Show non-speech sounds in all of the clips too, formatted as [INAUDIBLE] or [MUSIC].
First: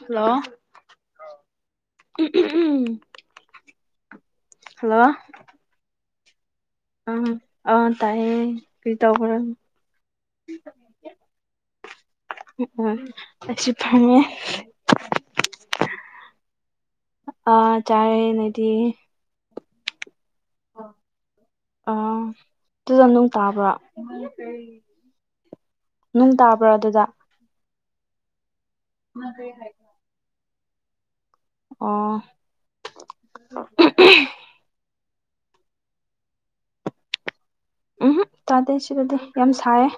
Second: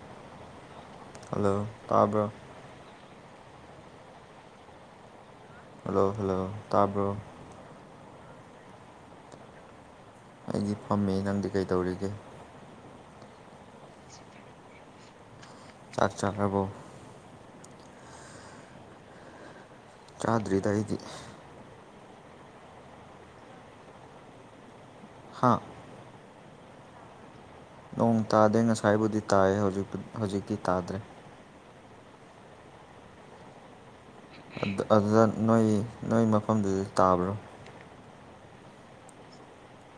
hello hello ꯇꯥꯕ꯭ꯔꯣ hello hello hello ꯇꯥꯕ꯭ꯔꯣ ꯑ ꯑ ꯇꯥꯏꯌꯦ ꯀꯩꯇꯧꯕꯔ ꯑꯩꯗꯤ ꯐꯝꯃꯤ ꯅꯪꯗꯤ ꯀꯩꯗꯧꯔꯤꯒꯦ ꯎ ꯎꯝ ꯑꯁꯨ ꯐꯥꯝꯃꯤ ꯆꯥꯛ ꯆꯥꯈꯔꯕꯣ ꯑ ꯆꯥꯔꯦ ꯅꯪꯗꯤ ꯆꯥꯗ꯭ꯔꯤꯗ ꯑꯩꯗꯤ ꯑ ꯑꯗꯨꯗ ꯅꯣꯡ ꯇꯥꯕ꯭ꯔꯥ ꯍꯥꯥ ꯅꯣꯡ ꯇꯥꯕ꯭ꯔꯣ ꯑꯗꯨꯗ ꯅꯣꯡ ꯇꯥꯗꯦ ꯉꯁꯥꯏꯕꯨꯗꯤ ꯇꯥꯏꯌꯦ ꯍꯧꯖꯤꯛꯇꯤ ꯇꯥꯗ꯭ꯔꯦ ꯑꯣ ꯑꯗꯨꯗ ꯅꯣꯏ ꯅꯣꯏ ꯃꯐꯝꯗꯨꯗ ꯇꯥꯕ꯭ꯔꯣ ꯎꯝꯍꯨꯛ ꯇꯥꯗꯦ ꯁꯤꯗꯗꯤ ꯌꯥꯝ ꯁꯥꯏꯌꯦ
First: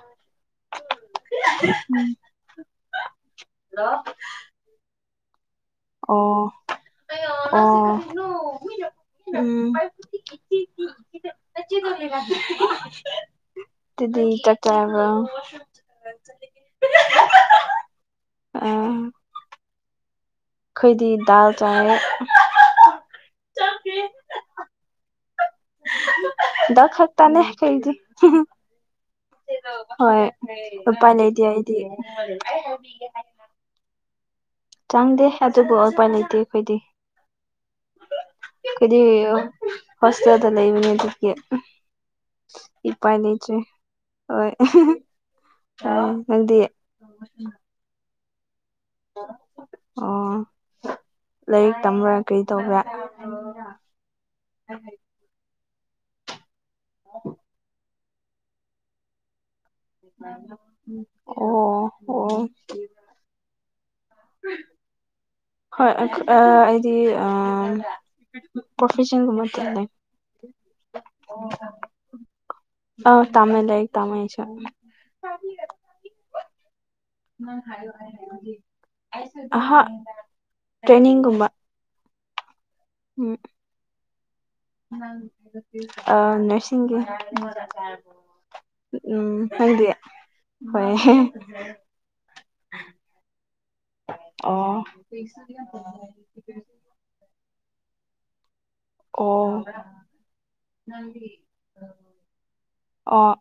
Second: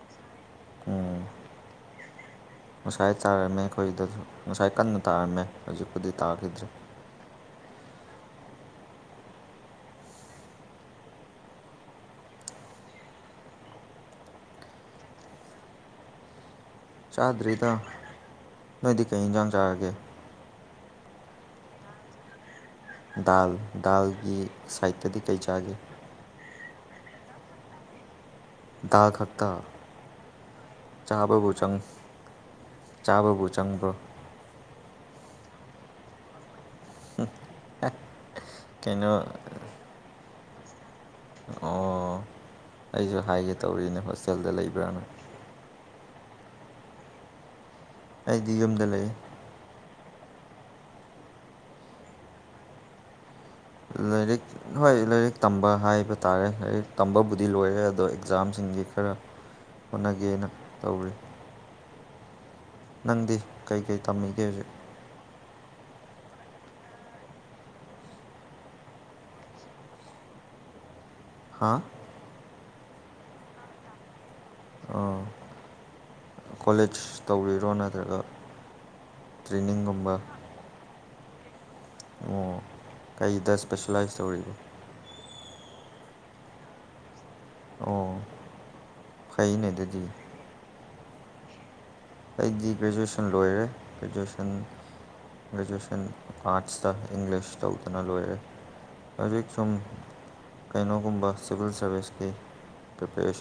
ꯎꯝ ꯉꯁꯥꯏ ꯇꯥꯔꯝꯃꯦ ꯑꯩꯈꯣꯏꯗꯁꯨ ꯉꯁꯥꯏ ꯀꯟꯅ ꯇꯥꯔꯝꯃꯦ ꯍꯧꯖꯤꯛꯄꯨꯗꯤ ꯑꯣ ꯇꯥꯈꯤꯗ꯭ꯔꯦ ꯑꯣ ꯎꯝ ꯍ ꯑꯗꯨꯗꯤ ꯆꯥꯛꯆꯔꯕꯣ ꯆꯥꯗ꯭ꯔꯤꯗ ꯅꯣꯏꯗꯤ ꯀꯩ ꯏꯟꯖꯥꯡ ꯆꯥꯔꯒꯦ ꯈꯣꯏꯗꯤ ꯗꯥꯜ ꯆꯥꯏꯌꯦ ꯗꯥꯜ ꯗꯥꯜꯒꯤ ꯁꯥꯏꯠꯇꯗꯤ ꯀꯩ ꯆꯥꯒꯦ ꯗꯥꯜ ꯈꯛꯇꯅꯦ ꯑꯩꯗꯤ ꯗꯥꯜ ꯈꯛꯇ ꯍꯣꯏ ꯎꯄꯥꯥꯏ ꯂꯩꯇꯦ ꯆꯥꯕꯕꯨ ꯆꯪ ꯑꯩꯗꯤ ꯆꯥꯕꯕꯨ ꯆꯪꯕ꯭ꯔꯣ ꯆꯪꯗꯦ ꯑꯗꯨꯕꯨ ꯎꯄꯥꯏ ꯂꯩꯇꯦ ꯑꯩꯈꯣꯏꯗꯤ ꯑꯩꯈꯣꯏꯗꯤ ꯀꯩꯅꯣ ꯍꯣꯁꯇꯦꯜꯗ ꯂꯩꯕꯅꯤꯅ ꯑꯣ ꯏꯄꯥꯏ ꯑꯩꯁꯨ ꯍꯥꯏꯒꯦ ꯂꯩꯇ꯭ꯔꯦ ꯇꯧꯔꯤꯅꯦ ꯍꯣꯏ ꯍꯣꯁꯇꯦꯜꯗ ꯂꯩꯕ꯭ꯔꯥꯅ ꯑ ꯅꯪꯗꯤ ꯑꯩꯗꯤ ꯌꯨꯝꯗ ꯂꯩꯌꯦ ꯑꯣ ꯂꯥꯏꯔꯤꯛ ꯇꯝꯕ꯭ꯔꯥ ꯀꯩ ꯇꯧꯕ꯭ꯔꯥ ꯑꯣ ꯂꯥꯏꯔꯤꯛ ꯍꯣꯏ ꯂꯥꯏꯔꯤꯛ ꯇꯝꯕ ꯍꯥꯏꯕ ꯇꯥꯔꯦ ꯂꯥꯏꯔꯤꯛ ꯇꯝꯕꯕꯨꯗꯤ ꯂꯣꯏꯔꯦ ꯑꯗꯣ ꯖꯥꯝꯁꯤꯡꯒꯤ ꯈꯔ ꯍꯣꯠꯅꯒꯦꯅ ꯇꯧꯔꯤ ꯑꯣ ꯑꯣ ꯅꯪꯗꯤ ꯀꯩꯀꯩ ꯇꯝꯃꯤꯒꯦ ꯍꯧꯖꯤꯛ ꯍꯣꯏ ꯑꯩꯗꯤ ꯑ ꯄ꯭ꯔꯣꯐꯦꯁꯟꯒꯨꯝꯕ ꯇꯂꯦ ꯍꯥ ꯑ ꯇꯃꯦ ꯂꯩ ꯇꯃꯦ ꯆ ꯑꯥ ꯀꫭꯂꯦꯖ ꯑꯍꯥ ꯇ꯭ꯔꯦꯅꯤꯡꯒꯨꯝꯕ ꯇ꯭ꯔꯦꯟꯅꯤꯡꯒꯨꯝꯕ ꯑꯣ ꯀꯩꯗ ꯁꯄꯦꯁꯦꯂꯥꯏꯁ ꯇꯧꯔꯤꯕ ꯑ ꯅꯔꯁꯤꯡꯒꯤ ꯑꯣ ꯎꯝ ꯐꯩꯅꯦ ꯅꯪꯗꯤ ꯑꯗꯨꯗꯤ ꯍꫭꯏ [UNINTELLIGIBLE] ꯑꯩꯗꯤ ꯒ꯭ꯔꯦꯖꯨꯑꯌꯦꯁꯟ ꯂꯣꯏꯔꯦ ꯒ꯭ꯔꯦꯖꯨꯑꯦꯁꯟ ꯑꯣ ꯒ꯭ꯔꯦꯖꯨꯑꯦꯁꯟ ꯑꯥꯔꯠꯁꯇ ꯏꯪꯂꯤꯁ ꯇꯧꯗꯅ ꯂꯣꯏꯔꯦ ꯍꯧꯖꯤꯛ ꯑꯣ ꯁꯨꯝ ꯀꯩꯅꯣꯒꯨꯝꯕ ꯁꯤꯚꯤꯜ ꯁꯔꯕꯤꯁꯀꯤ ꯑꯣ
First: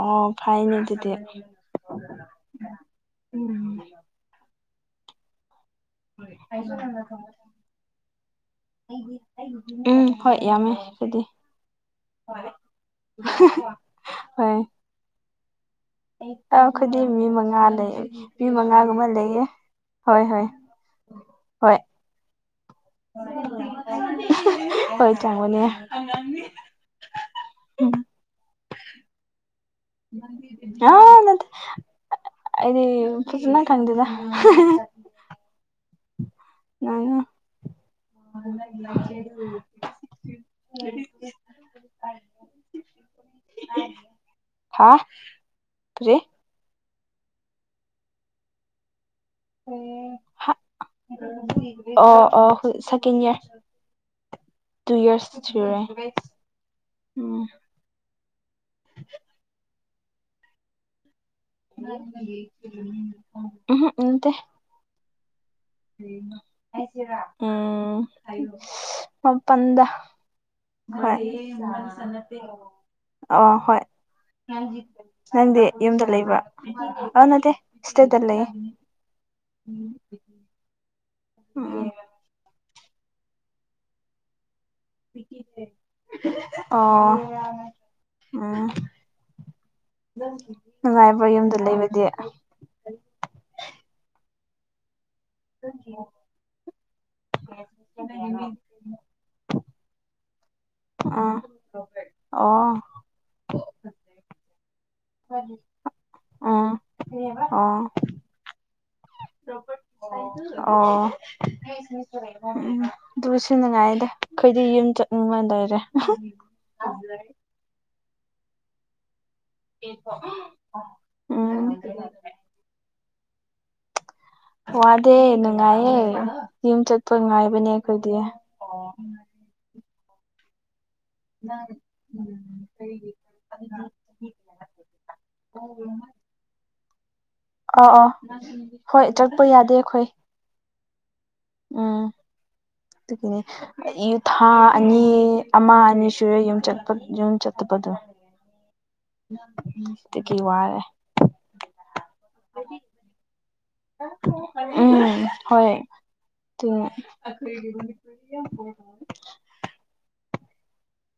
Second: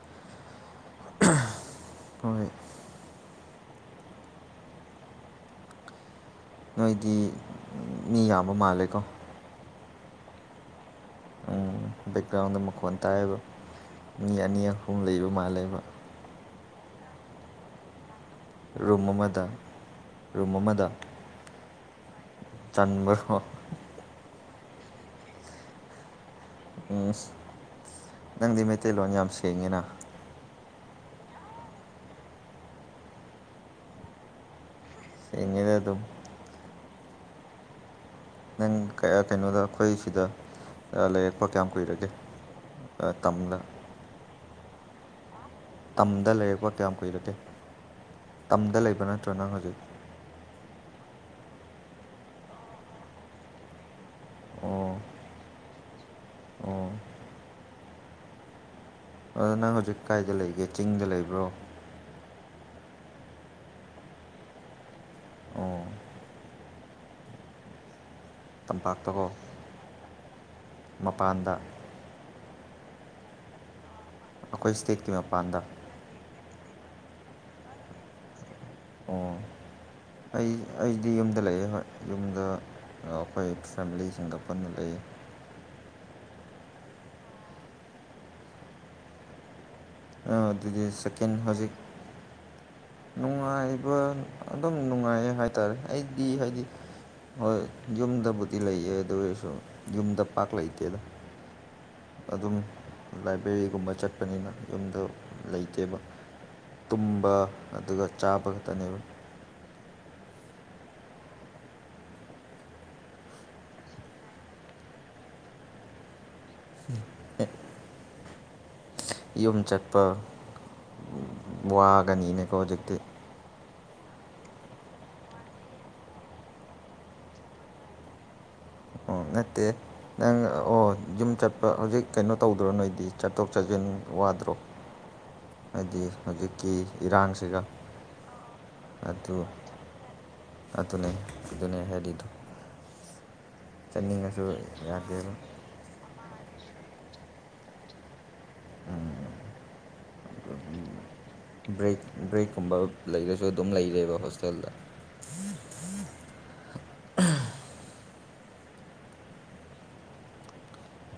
ꯑꯣ ꯐꯥꯏꯅꯦ ꯑꯗꯨꯗꯤ ꯍꯣꯏ ꯎꯝ ꯍꯣꯏ ꯅꯣꯏꯗꯤ ꯃꯤ ꯌꯥꯝꯕ ꯃꯥꯜꯂꯦꯀꯣ ꯎꯝ ꯍꯣꯏ ꯌꯥꯝꯃꯦ ꯑꯈꫭꯏꯗꯤ ꯎꯝ ꯕꯦꯛꯒ꯭ꯔꯥꯎꯟꯗ ꯃꯈꯣꯟ ꯇꯥꯏꯌꯦꯕ ꯃꯤ ꯑꯅꯤ ꯑꯍꯨꯝ ꯂꯩꯕ ꯃꯥꯜꯂꯦꯕ ꯑꯥ ꯑꯈꫭꯏꯗꯤ ꯃꯤ ꯃꯉꯥ ꯂꯩ ꯃꯤ ꯃꯉꯥꯒꯨꯝꯕ ꯔꯨꯝ ꯂꯩꯌꯦ ꯑꯃꯗ ꯍꯣꯏ ꯍꯣꯏ ꯍꯣꯏ ꯆꯟꯕ꯭ꯔꫭ ꯍꯣꯏ ꯆꯪꯕꯅꯦ ꯏꯁ ꯅꯪꯗꯤ ꯃꯩꯇꯩꯂꯣꯟ ꯌꯥꯝ ꯁꯦꯡꯉꯤꯅ ꯑ ꯥꯅꯠꯇꯦ ꯑꯩꯗꯤ ꯐꯖꯅ ꯈꯪꯗ‌ꯦꯗ ꯍꯤꯡꯉꯤꯗ [UNINTELLIGIBLE] ꯑꯗꯨꯝ [UNINTELLIGIBLE] ꯅꯪ ꯀꯩꯅꯣꯗ ꯑꯩꯈꯣꯏ ꯁꯤꯗ ꯂꯩꯔꯛꯄ ꯀꯌꯥꯝ ꯀꯨꯏꯔꯒꯦ ꯇꯝꯗ ꯍꯥꯥ ꯇꯝꯗ ꯂꯩꯔꯛꯄ ꯀꯌꯥꯝ ꯀꯨꯏꯔꯒꯦ ꯇꯝꯗ ꯂꯩꯕ ꯅꯠꯇ꯭ꯔꯥ ꯅꯪ ꯍꯧꯖꯤꯛ ꯍꯥ ꯑꯣ ꯑꯣ ꯁꯦꯀꯦꯟ ꯏꯌꯥꯔ ꯇꯨ ꯑꯣ ꯏꯌꯔꯁꯁꯨꯨꯔꯦ ꯑꯣ ꯎꯝ ꯑꯗꯨ ꯅꯪ ꯍꯧꯖꯤꯛ ꯀꯥꯏꯗ ꯂꯩꯒꯦ ꯆꯤꯡꯗ ꯂꯩꯕ꯭ꯔꯣ ꯎꯪꯍꯨꯛ ꯅꯠꯇ‌ꯦ ꯑꯣ ꯎꯝ ꯇꯝꯄꯥꯛꯇꯀꯣ ꯃꯄꯥꯟꯗ ꯍꫭꯏ ꯃꯄꯥꯟꯗ ꯑꫭ ꯑꯩꯈꯣꯏ ꯍꫭꯏ ꯏꯁꯇꯦꯠꯀꯤ ꯃꯄꯥꯟꯗ ꯅꯪꯗꯤ ꯌꯨꯝꯗ ꯂꯩꯕꯔꯥ ꯑꯥ ꯅꯠꯇꯦ ꯁꯗꯩꯇ ꯂꯩꯌꯦ ꯑꯣ ꯑꯩ ꯑꯩꯗꯤ ꯌꯨꯝꯗ ꯂꯩꯌꯦ ꯍꯣꯏ ꯎꯝ ꯌꯨꯝꯗ ꯑꯩꯈꯣꯏ ꯐꯦꯃꯤꯂꯤꯁꯤꯡꯒ ꯄꯨꯟꯅ ꯂꯩꯌꯦ ꯑꯣ ꯎꯝ ꯑꯥ, ꯑꯗꯨꯗꯤ ꯅꯨꯡꯉꯥꯏꯕ꯭ꯔꯣ ꯁꯦꯀꯦꯟ ꯌꯨꯝꯗ ꯍꯧꯖꯤꯛ ꯂꯩꯕꯗꯤ ꯅꯨꯡꯉꯥꯏꯕ ꯑꯗꯨꯝ ꯅꯨꯡꯉꯥꯏꯌ‌ꯦ ꯍꯥꯏꯇꯥꯔꯦ ꯑꯩ ꯗꯤ ꯍꯥꯏꯗꯤ ꯍꯣꯏ ꯌꯨꯝꯗꯕꯨꯗꯤ ꯂꯩꯌꯦ ꯑꯗꯨ ꯑꯣꯏꯔꯁꯨ ꯌꯨꯝꯗ ꯄꯥꯛ ꯂꯩꯇꯦꯗ ꯑꯗꯨꯝ ꯑꯣ ꯂꯥꯏꯕ꯭ꯔꯦꯔꯤꯒꯨꯝꯕ ꯆꯠꯄꯅꯤꯅ ꯌꯨꯝꯗ ꯂꯩꯇꯦꯕ ꯎꯝ ꯇꯨꯝꯕ ꯑꯣ ꯑꯗꯨꯒ ꯆꯥꯕ ꯈꯛꯇꯅꯦꯕ ꯑꯣ ꯎꯝ ꯑꯗꯨ ꯁꯤꯟꯅꯉꯥꯏꯗ ꯑꯩꯈꯣꯏꯗꯤ ꯌꯨꯝ ꯆꯠꯅꯤꯡꯕꯅ ꯂꯩ [UNINTELLIGIBLE] ꯌꯨꯝ ꯆꯠꯄ ꯎꯝ ꯋꯥꯒꯅꯤꯅꯦꯀꯣ ꯍꯧꯖꯤꯛꯇꯤ ꯋꯥꯗꯦ ꯅꯨꯡꯉꯥꯏꯌꯦ ꯌꯨꯝ ꯆꯠꯄ ꯅꯨꯡꯉꯥꯏꯕꯅꯦ ꯑꯩꯈꯣꯏꯗꯤ ꯑꯣ ꯅꯠꯇꯦ ꯅꯪ ꯑꯣ ꯌꯨꯝ ꯆꯠꯄ ꯍꯧꯖꯤꯛ ꯀꯩꯅꯣ ꯇꯧꯗ꯭ꯔꯣ ꯅꯣꯏꯗꯤ ꯆꯠꯊꯣꯛ ꯆꯠꯁꯤꯟ ꯋꯥꯗ꯭ꯔꯣ ꯍꯥꯏꯗꯤ ꯍꯧꯖꯤꯛꯀꯤ ꯏꯔꯥꯡꯁꯤꯒ ꯑ ꯑ ꯍꯣꯏ ꯑꯗꯨ ꯆꯠꯄ ꯌꯥꯗꯦ ꯑꯩꯈꯣꯏ ꯑꯗꯨꯅꯦ ꯑꯗꯨꯅꯦ ꯍꯥꯏꯔꯤꯗꯣ ꯏ ꯆꯠꯅꯤꯡꯉꯁꯨ ꯊꯥ ꯑꯅꯤ ꯌꯥꯗꯦꯕ ꯑꯃ ꯑꯅꯤ ꯁꯨꯔꯦ ꯌꯨꯝꯠꯄ ꯌꯨꯝ ꯆꯠꯇꯕꯗꯣ ꯇ ꯀ ꯋꯥꯔ ꯑꯦ ꯕ꯭ꯔꯦꯛ ꯕ꯭ꯔꯦꯛꯀꯨꯝꯕ ꯂꯩꯔꯁꯨ ꯑꯗꯨꯝ ꯂꯩꯔꯦꯕ ꯍꯣꯁꯇꯦꯜꯗ ꯎꯝ ꯍꯣꯏ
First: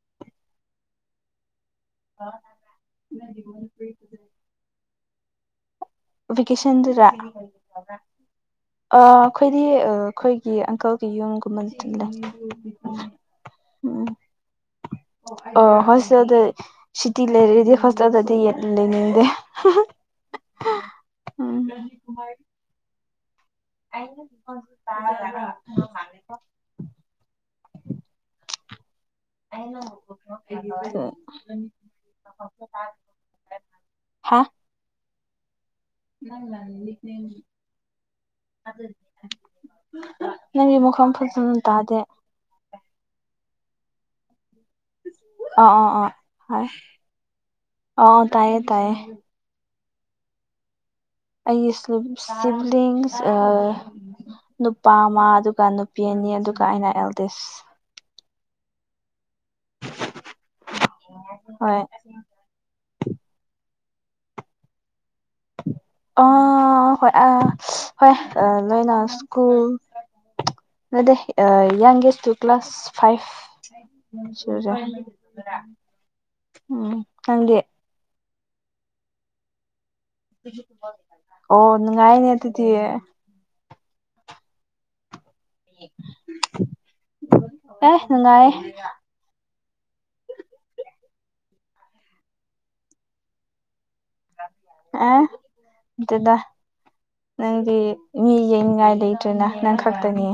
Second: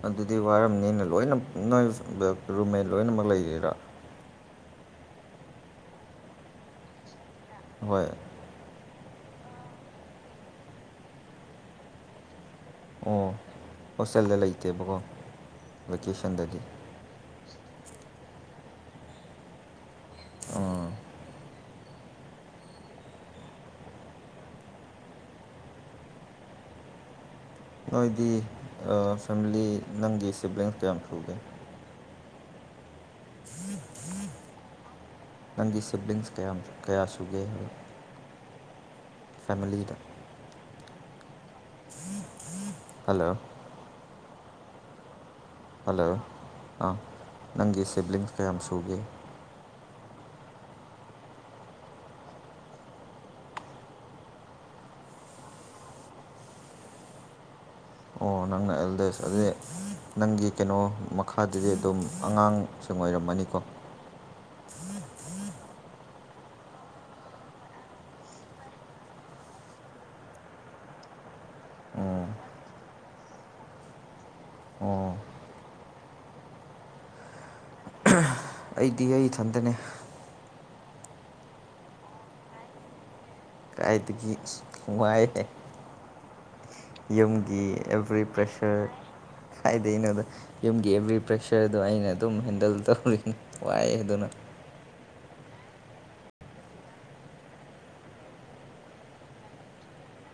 ꯑꯗꯨꯗꯤ ꯋꯥꯔꯝꯅꯤꯅ ꯂꯣꯏꯅꯃꯛ ꯅꯣꯏ ꯔꯨꯝꯃꯦꯠ ꯂꯣꯏꯅꯃꯛ ꯂꯩꯔꯤꯔꯥ ꯕꯦꯀꯦꯁꯟꯗꯔꯥ ꯍꯣꯏ ꯑ ꯑꯩꯈꯣꯏꯗꯤ ꯑꯩꯈꯣꯏꯒꯤ ꯑꯪꯀꯜꯒꯤ ꯌꯨꯝꯒꯨꯝꯕ ꯂꯩ ꯑꯣ ꯍꯣꯁꯇꯦꯜꯗ ꯂꯩꯇꯦꯕꯀꯣ ꯑꯣ ꯍꯣꯁꯄꯤꯇꯥꯜꯗ ꯚꯦꯀꯦꯁꯟꯗꯗꯤ ꯁꯤꯇꯤ ꯂꯩꯔꯗꯤ ꯍꯣꯁꯄꯤꯇꯥꯜꯗꯗꯤ ꯌꯦ ꯂꯩꯅꯤꯡꯗꯦ ꯑꯥ ꯎꯝ [UNINTELLIGIBLE] [UNINTELLIGIBLE] ꯅꯣꯏꯗꯤ ꯐꯦꯃꯤꯂꯤ ꯅꯪꯒꯤ ꯁꯤꯕ꯭ꯂꯤꯡꯁ ꯀꯌꯥꯝ ꯊꯨꯒꯦ ꯍꯥꯥ ꯅꯪꯒꯤ ꯁꯤꯕꯂꯤꯡꯁ ꯀꯌꯥ ꯀꯌꯥ ꯁꯨꯒꯦ ꯍꯥꯏ ꯅꯪꯒꯤ ꯃꯐꯝ ꯐꯖꯅ ꯇꯥꯗꯦ ꯍꯜꯂꯣ ꯑ ꯑꯣ ꯑ ꯍꯜꯂꯣ ꯍ ꯑꯥ ꯅꯪꯒꯤ ꯑ ꯑꯣ ꯁꯤꯕ꯭ꯂꯤꯡꯁ ꯇꯥꯏꯌꯦ ꯀꯌꯥꯝ ꯇꯥꯏꯌꯦ ꯁꯨꯒꯦ ꯑꯩ ꯁꯤꯕꯂꯤꯡꯁ ꯅꯨꯄꯥ ꯑꯃ ꯑꯗꯨꯒ ꯅꯨꯄꯤ ꯑꯅꯤ ꯑꯗꯨꯒ ꯑꯩꯅ ꯑꯦꯜꯗꯤꯁ ꯑꯣ ꯅꯪꯅ ꯑꯦꯜꯗꯦꯁ ꯑꯗꯨꯗꯤ ꯅꯪꯒꯤ ꯀꯩꯅꯣ ꯃꯈꯥꯗꯗꯤ ꯍꯣꯏ ꯑꯗꯨꯝ ꯑꯉꯥꯡꯁꯤꯡ ꯑꯣꯏꯔꯝꯃꯅꯤꯀꯣ ꯑ ꯍ ꯑ ꯍꯣꯏ ꯑ ꯂꯣꯏ ꯅ ꯁ꯭ꯀꯨꯜ ꯑꯗꯦ ꯌꯥꯦꯁ ꯇꯨ ꯀ꯭ꯂꯥꯁ ꯐꯥꯏꯚ ꯁꯤ ꯑꯣ ꯎꯝ ꯈꯪꯗꯦ ꯑꯩꯗꯤ ꯑꯩꯊꯟꯗꯅꯦ ꯑꯣ ꯅꯨꯡꯉꯥꯏꯅꯦ ꯑꯗꯨꯗꯤ ꯀꯥꯏꯗꯒꯤ ꯍꯏꯦ ꯌꯨꯝꯒꯤ ꯑꯦ ꯑꯦꯕ꯭ꯔꯤ ꯅꯨꯡꯉꯥꯏ ꯄ꯭ꯔꯦꯁꯔ ꯍꯥꯏꯗꯩꯅꯣꯗ ꯌꯨꯝꯒꯤ ꯑꯦꯕ꯭ꯔꯤ ꯄ꯭ꯔꯦꯁꯔꯗꯣ ꯑꯩꯅ ꯑꯗꯨꯝ ꯍꯦꯟꯗꯜ ꯇꯧꯔꯤ ꯋꯥꯏꯑ ꯑꯗꯨꯅ ꯑꯦ ꯑꯗꯨꯗ ꯅꯪꯗꯤ ꯃꯤ ꯌꯡꯅꯤꯡꯉꯥꯏ ꯂꯩꯇ꯭ꯔꯦꯅ ꯅꯪ ꯈꯛꯇꯅꯤ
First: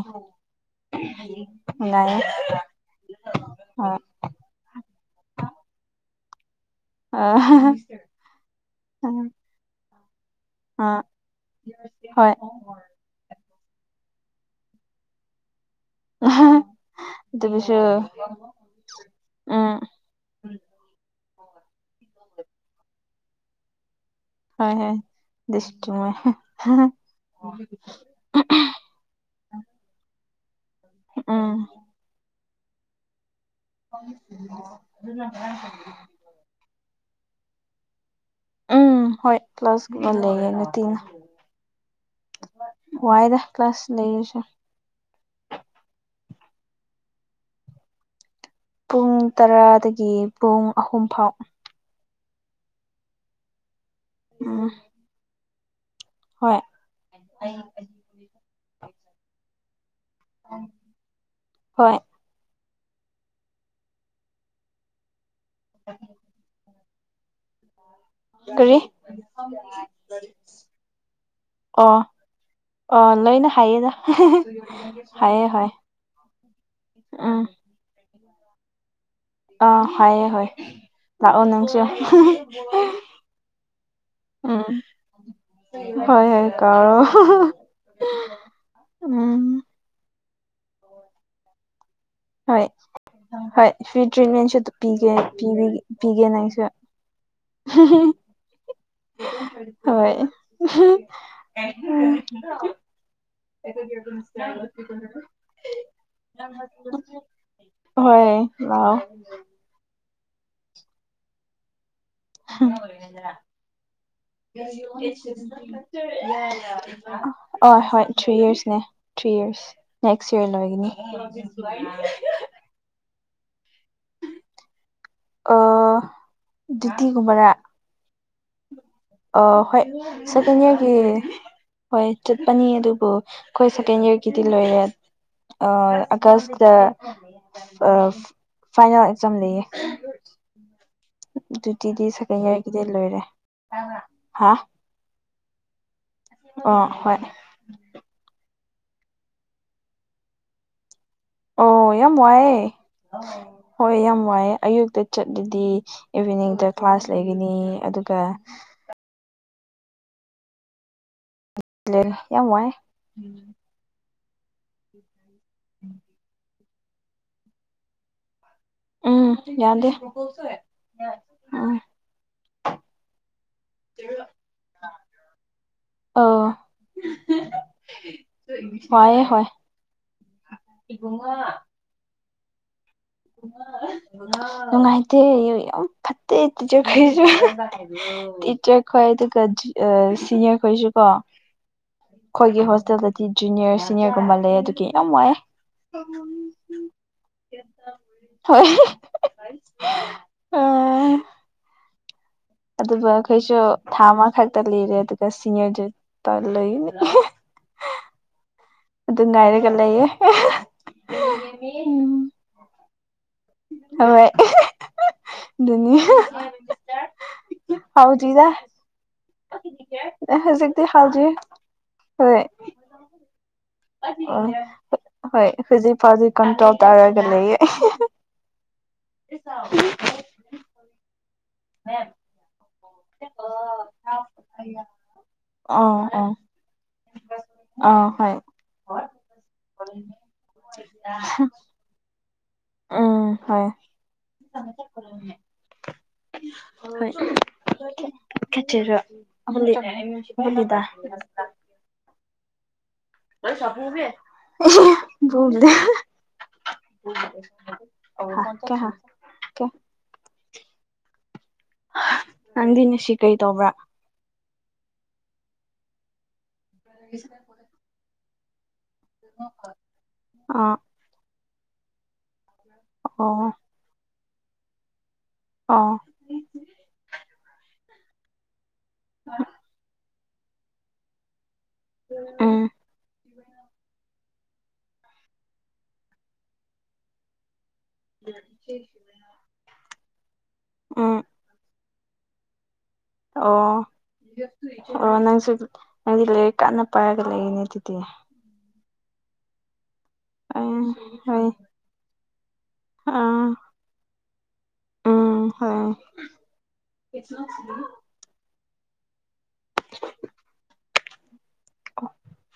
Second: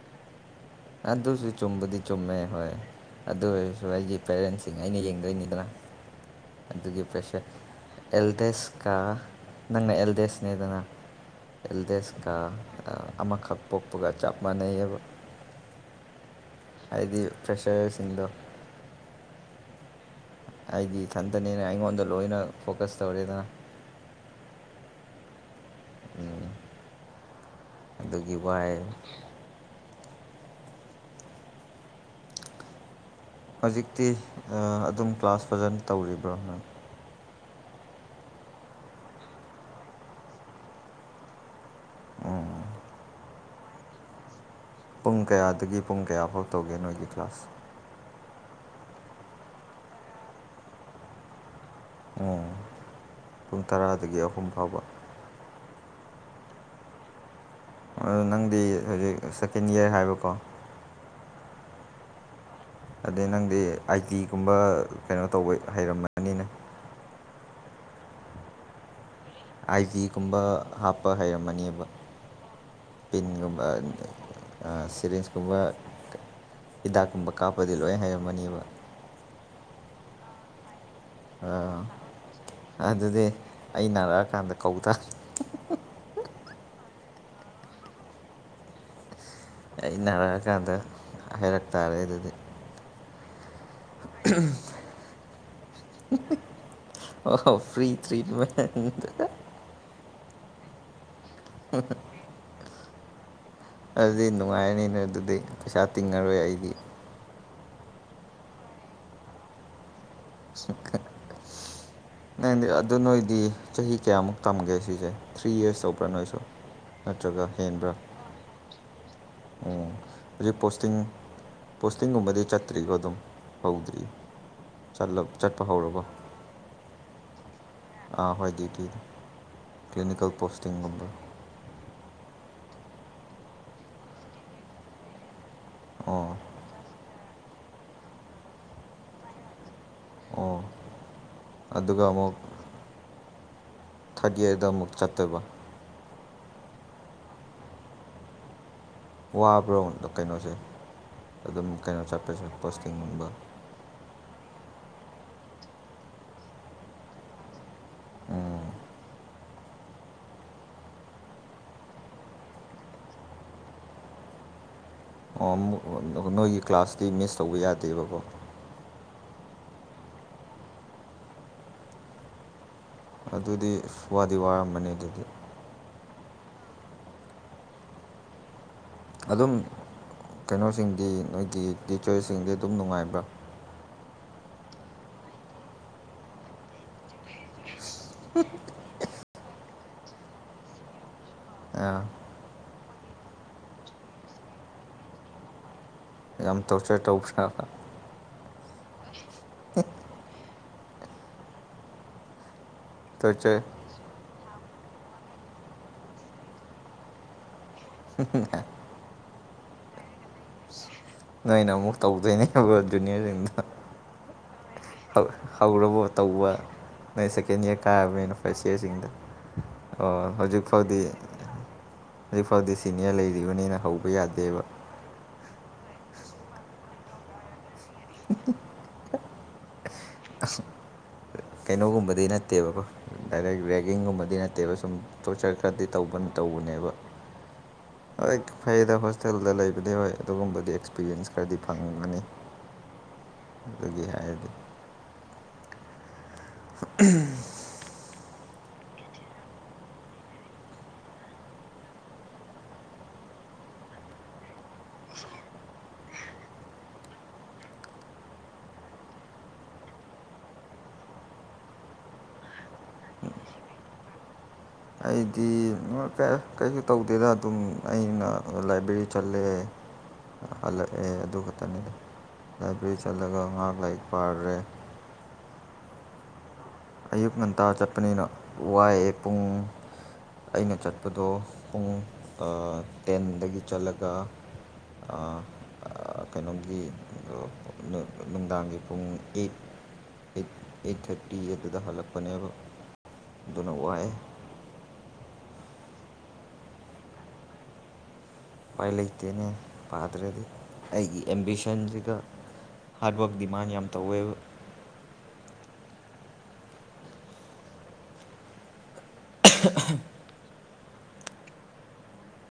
ꯑꯗꯨꯁꯨ ꯆꯨꯝꯕꯗꯤ ꯅꯨꯡꯉꯥꯏꯌꯦ ꯆꯨꯝꯃꯦ ꯍꯣꯏ ꯑꯗꯨ ꯑꯣꯏꯔꯁꯨ ꯍꯣꯏ ꯑꯩꯒꯤ ꯄꯦꯔꯦꯟꯁꯤꯡ ꯑꯩꯅ ꯌꯦꯡꯗꯣꯏꯅꯤꯗꯅ ꯑꯗꯨꯒꯤ ꯑꯥ ꯄ꯭ꯔꯦꯁꯔ ꯑꯦꯜꯗꯦꯁꯀ ꯅꯪꯅ ꯑꯦꯜꯗꯦꯁ ꯅꯦꯗꯅ ꯑꯥ ꯍꯣꯏ ꯑꯦꯜꯗꯦꯁꯀ ꯑꯃꯈꯛ ꯄꯣꯛꯄꯒ ꯆꯞ ꯃꯥꯟꯅꯩꯑꯕ ꯇ ꯄꯁ ꯄ꯭ꯔꯦꯁꯔꯁꯤꯡꯗꯣ ꯎꯝ ꯑꯩꯗꯤ ꯏꯊꯟꯇꯅꯦꯅ ꯑꯩꯉꯣꯟꯗ ꯂꯣꯏꯅ ꯐꯣꯀꯁ ꯇꯧꯔꯦꯗꯅ ꯍꯣꯏ ꯍꯣꯏꯁ ꯎꯝ ꯑꯗꯨꯒꯤ ꯋꯥꯏ ꯎꯝ ꯍꯧꯖꯤꯛꯇꯤ ꯑꯗꯨꯝ ꯀ꯭ꯂꯥꯁ ꯐꯖꯅ ꯇꯧꯔꯤꯕ꯭ꯔꯣ ꯎꯝ ꯍꯣꯏ ꯄ꯭ꯂꯁꯨꯝꯕ ꯂꯩꯌꯦ ꯅꯨꯡꯇꯤꯅ ꯋꯥꯏꯗ ꯀ꯭ꯂꯥꯁ ꯂꯩꯁꯦ ꯄꯨꯡ ꯀꯌꯥꯗꯒꯤ ꯄꯨꯡ ꯀꯌꯥꯐꯧ ꯇꯧꯒꯦ ꯅꯣꯏꯒꯤ ꯀ꯭ꯂꯥꯁ ꯄꯨꯡ ꯇꯔꯥꯗꯒꯤ ꯄꯨꯡ ꯑꯍꯨꯝ ꯐꯥꯎ ꯑꯣ ꯄꯨꯡ ꯇꯔꯥꯗꯒꯤ ꯑꯍꯨꯝ ꯎꯝ ꯐꯥꯎꯕ ꯍꯣꯏ ꯑ ꯅꯪꯗꯤ ꯍꯧꯖꯤꯛ ꯁꯦꯀꯦꯟ ꯌꯌꯥꯔ ꯍꯥꯏꯕꯀꯣ ꯍꯣꯏ ꯑꯗꯩ ꯅꯪꯗꯤ ꯑꯥꯏꯇꯤꯒꯨꯝꯕ ꯀꯩꯅꯣ ꯇꯧꯕ ꯍꯩꯔꯝꯃꯅꯤꯅꯦ ꯀꯔꯤ ꯑꯥꯏ ꯖꯤꯒꯨꯝꯕ ꯍꯥꯞꯄ ꯍꯩꯔꯝꯃꯅꯦꯕ ꯑꯣ ꯑꯣ ꯂꯣꯏꯅ ꯄꯤꯟꯒꯨꯝꯕ ꯍꯥꯏꯌꯦꯗ ꯍꯥꯏꯌꯦ ꯁꯔꯤꯁꯀꯨꯝꯕ ꯍꯣꯏ ꯍꯤꯗꯥꯛꯀꯨꯝꯕ ꯎꯝ ꯀꯥꯞꯄꯗꯤ ꯂꯣꯏ ꯍꯩꯔꯝꯃꯅꯦꯕ ꯑ ꯍꯌꯦ ꯍ ꯂꯥꯛꯑꯣ ꯅꯪꯁꯨ ꯑꯗꯨꯗꯤ ꯑꯩ ꯅꯥꯔꯛꯑꯀꯥꯟꯗ ꯎꯝ ꯀꯧ ꯇꯥꯔꯦ ꯍ ꯍ ꯀꯥꯔꯣ ꯎꯝ ꯑ ꯅꯥꯔꯛꯑꯀꯥꯟꯗ ꯍꯥꯏꯩꯔꯛ ꯇꯥꯔꯦ ꯑꯗꯨꯗꯤ ꯍꯣꯏ ꯍꯣꯏ ꯐ꯭ꯔꯤ ꯇ꯭ꯔꯤꯠꯃꯦꯟꯁꯨ ꯄꯤꯒꯦ ꯄꯤꯒꯦꯅ ꯑꯩꯁꯨ ꯑꯣ ꯐ꯭ꯔꯤ ꯇ꯭ꯔꯤꯠꯦꯟ ꯍꯣꯏ ꯑꯗꯨꯗꯤ ꯅꯨꯡꯉꯥꯏꯔꯅꯤꯅꯦ ꯑꯗꯨꯗꯤ ꯄꯩꯁꯥ ꯇꯤꯡꯉꯔꯣꯏ ꯑꯩꯗꯤ ꯍꯣꯏ ꯂꯥꯎ [UNINTELLIGIBLE] ꯅꯪꯗꯤ ꯑꯗꯨ ꯅꯣꯏꯗꯤ ꯆꯍꯤ ꯀꯌꯥꯃꯨꯛ ꯇꯝꯒꯦ ꯁꯤꯁꯦ ꯊ꯭ꯔꯤ ꯌꯔꯁ ꯇꯧꯕ꯭ꯔꯥ ꯅꯣꯏꯁꯨ ꯅꯠꯇ꯭ꯔꯒ ꯑ ꯍꯦꯟꯕ꯭ꯔ ꯍꯣꯏ ꯊ꯭ꯔꯤ ꯏꯔꯁꯅꯦ ꯊ꯭ꯔꯤ ꯏꯔꯁ ꯅꯦꯛꯁ ꯏꯔ ꯍꯧꯖꯤꯛ ꯂꯣꯏꯒꯅꯤ ꯐꯠꯇ꯭ꯔꯤꯒ ꯑꯗꯨꯝ ꯍꯧꯧꯗ꯭ꯔꯤ ꯆꯠꯄ ꯍꯧꯔꯕ ꯗ꯭ꯌꯨꯇꯤꯒꯨꯝꯕꯔ ꯑꯥ ꯍꯣꯏꯗꯤꯗꯤ ꯍꯣꯏ ꯁꯦꯀꯦꯟ ꯏꯌꯥꯔꯒꯤ ꯍꯣꯏ ꯆꯠꯄꯅꯤ ꯑꯗꯨꯕꯨ ꯑꯩꯈꯣꯏ ꯁꯦꯀꯦꯟ ꯌꯌꯥꯔꯒꯤꯗꯤ ꯂꯣꯏꯔꯦ ꯑꯣ ꯑꯥꯒꯁ ꯗ ꯐꯥꯏꯅꯦꯜ ꯑꯦꯛꯖꯥꯝ ꯂꯩꯌꯦ ꯑꯣꯥ ꯇꯤꯗꯤ ꯁꯥꯒꯩ ꯌꯥꯏꯒꯤꯗꯤ ꯂꯣꯏꯔꯦ ꯊꯥꯔꯠ ꯍꯥ ꯏꯌꯥꯔꯗ ꯑꯃꯨꯛ ꯆꯠꯇꯣꯏꯕ ꯑ ꯍꯣꯏ ꯋꯥꯕ꯭ꯔꯣꯗ ꯀꯩꯅꯣꯁꯦ ꯑꯗꯨꯝ ꯑꯣ ꯀꯩꯅꯣ ꯌꯥꯝ ꯆꯠꯄꯁꯦ ꯋꯥꯏꯑꯦ ꯄꯣꯁꯇꯤꯡꯒꯨꯝꯕ ꯍꯣꯏ ꯌꯥꯝ ꯋꯥꯏꯑꯦ ꯑꯌꯨꯛꯇ ꯆꯠꯂꯗꯤ ꯏꯚꯤꯅꯤꯡꯗ ꯀ꯭ꯂꯥꯁ ꯂꯩꯒꯅꯤ ꯑꯗꯨꯒ ꯎꯝ ꯌꯥꯝ ꯋꯥꯏ ꯑꯣ ꯅꯣꯏꯒꯤ ꯀ꯭ꯂꯥꯁꯇꯤ ꯃꯤꯁ ꯇꯧꯕ ꯌꯥꯗꯦꯕꯀꯣ ꯎꯝ ꯌꯥꯗꯦ ꯎꯝ ꯑꯗꯨꯗꯤ ꯋꯥꯗꯤ ꯋꯥꯔꯝꯕꯅꯤ ꯑꯗꯨꯗꯤ ꯑ ꯍ ꯑꯗꯨꯝ ꯀꯩꯅꯣꯁꯤꯡꯗꯤ ꯅꯣꯏꯒꯤ ꯇꯤꯆꯔꯁꯤꯡꯗꯤ ꯑꯗꯨꯝ ꯅꯨꯡꯉꯥꯏꯕ꯭ꯔ ꯅꯨꯡꯉꯥꯏꯇꯦ ꯌꯥꯝ ꯐꯠꯇꯦ ꯇꯤꯖꯈꯩꯁꯨ ꯇꯤꯆꯔ ꯈꯣꯏ ꯑꯗꯨꯒ ꯁꯤꯅꯤꯌꯔ ꯈꯣꯏꯁꯨ ꯀꯣ ꯑ ꯑꯩꯈꯣꯏꯒꯤ ꯍꯣꯁꯇꯦꯜꯗꯗꯤ ꯖꯨꯅꯤꯌꯔ ꯁꯤꯅꯤꯌꯔꯒꯨꯝꯕ ꯂꯩ ꯑꯗꯨꯒꯤ ꯌꯥꯝ ꯋꯥꯏꯦ ꯌꯥꯝ ꯇꯣꯔꯆꯔ ꯇꯧꯈ꯭ꯔꯕ ꯍꯣꯏ ꯍꯠ ꯑꯗꯨꯒ ꯑꯩꯈꯣꯏꯁꯨ ꯇꯣꯔꯆꯔ ꯊꯥ ꯑꯃꯈꯛꯇ ꯂꯩꯔꯦ ꯑꯗꯨꯒ ꯁꯤꯅꯤꯌꯔꯁꯨ ꯂꯩꯅꯤ ꯍ ꯍ ꯍ ꯑꯗꯨ ꯉꯥꯏꯔꯒ ꯂꯩꯌꯦ ꯅꯣꯏꯅ ꯑꯃꯨꯛ ꯇꯧꯗꯣꯏꯅꯦꯕ ꯑꯗꯨꯗꯨꯅꯤꯌꯥꯁꯤꯡꯗ ꯍꯣꯏ ꯑꯗꯨꯅꯤ ꯍꯧꯔꯕꯣ ꯇꯧꯕ ꯅꯣꯏ ꯁꯦꯀꯦꯟ ꯏꯌꯥꯔ ꯀꯥꯔꯕꯕꯅꯤꯅ ꯍꯥꯎꯗ꯭ꯔꯤꯗ ꯐꯥꯔꯁ ꯏꯌꯥꯔꯁꯤꯡꯗ ꯑꯣ ꯍꯧꯖꯤꯛ ꯍꯧꯖꯤꯛꯇꯤ ꯐꯥꯎꯗꯤ ꯍꯥꯎꯗ꯭ꯔꯤ ꯍꯧꯖꯤꯛ ꯐꯥꯎꯗꯤ ꯁꯤꯅꯤꯌꯔ ꯂꯩꯔꯤꯕꯅꯤꯅ ꯍꯧꯕ ꯌꯥꯗꯦꯕ ꯑꯣ ꯍꯣꯏ ꯍꯧꯖꯤꯛ ꯐꯖꯤꯛ ꯀꯟꯇ꯭ꯔꯣꯜ ꯇꯥꯔꯒ ꯂꯩꯌꯦ ꯍ [UNINTELLIGIBLE] ꯆꯥꯎ [UNINTELLIGIBLE] ꯑ ꯀꯩꯅꯣꯒꯨꯝꯕꯗꯤ ꯅꯠꯇꯦꯕꯀꯣ ꯗꯥꯏꯔꯦꯛ ꯔꯦꯒꯤꯡꯒꯨꯝꯕꯗꯤ ꯅꯠꯇꯦꯕ ꯁꯨꯝ ꯇꯣꯔꯆꯔ ꯑ ꯈꯔꯗꯤ ꯇꯧꯕ ꯑ ꯇꯧꯕꯅꯦꯕ ꯍꯣꯏ ꯐꯩꯗ ꯍꯣꯁꯇꯦꯜꯗ ꯂꯩꯕꯗꯤ ꯍꯣꯏ ꯑꯗꯨꯒꯨꯝꯕꯒꯤ ꯑꯦꯛꯁꯄꯤꯔꯤꯟꯁ ꯈꯔꯗꯤ ꯐꯪꯒꯅꯤ ꯎꯝ ꯑꯗꯨꯒꯤ ꯍꯥꯏꯔꯗꯤ ꯀꯦꯆꯦꯔꯗ [UNINTELLIGIBLE] ꯗ [UNINTELLIGIBLE] ꯑ ꯀ [UNINTELLIGIBLE] ꯅꯪꯗꯤ ꯅ ꯁꯤ ꯀꯩ ꯇꯧꯕ꯭ꯔꯥ ꯑꯩꯗꯤ ꯀꯩꯁꯨ ꯇꯧꯗꯦꯗ ꯑꯗꯨꯝ ꯑꯩꯅ ꯂꯥꯏꯕ꯭ꯔꯦꯔꯤ ꯆꯠꯂꯛꯑꯦ ꯑꯥ ꯍꯜꯂꯛꯑꯦ ꯑꯗꯨ ꯈꯛꯇꯅꯤꯗ ꯂꯥꯏꯕ꯭ꯔꯦꯔꯤ ꯆꯠꯂꯒ ꯑꯣ ꯉꯥꯏꯍꯥꯛ ꯂꯥꯏꯛ ꯄꯔꯦ ꯑꯥ ꯑꯌꯨꯛ ꯉꯟꯇꯥ ꯆꯠꯄꯅꯤꯅ ꯋꯥꯏ ꯄꯨꯡ ꯑꯩꯅ ꯆꯠꯄꯗꯣ ꯄꯨꯡ ꯎꯝ ꯇꯦꯟꯗꯒꯤ ꯆꯠꯂꯒ ꯀꯩꯅꯣꯒꯤ ꯅꯨꯡꯗꯥꯡꯒꯤ ꯄꯨꯡ eight eight eight um thirty eight ꯑꯗꯨꯗ ꯍꯜꯂꯛꯄꯅꯦꯕ ꯑꯣ ꯋꯥꯏꯑꯦ ꯑꯣ ꯅꯪꯁꯨ ꯅꯪꯗꯤ ꯂꯩ ꯀꯥꯟꯟꯅ ꯄꯥꯏꯔꯒ ꯂꯩꯏꯅꯦ ꯑꯗꯨꯗꯤ ꯎꯄꯥꯏ ꯂꯩꯇꯦꯅꯦ ꯄꯥꯗ꯭ꯔꯗꯤ ꯎꯝ ꯑꯩꯒꯤ ꯍꯣꯏ ꯑꯦꯝꯕꯤꯁꯟꯁꯤꯒ ꯍꯥꯔꯠꯋꯥꯔꯛ ꯑꯥ ꯗꯤꯃꯥꯟ ꯌꯥꯝ ꯇꯧꯋꯦꯕ ꯎꯝ ꯍꯣꯏ [UNINTELLIGIBLE]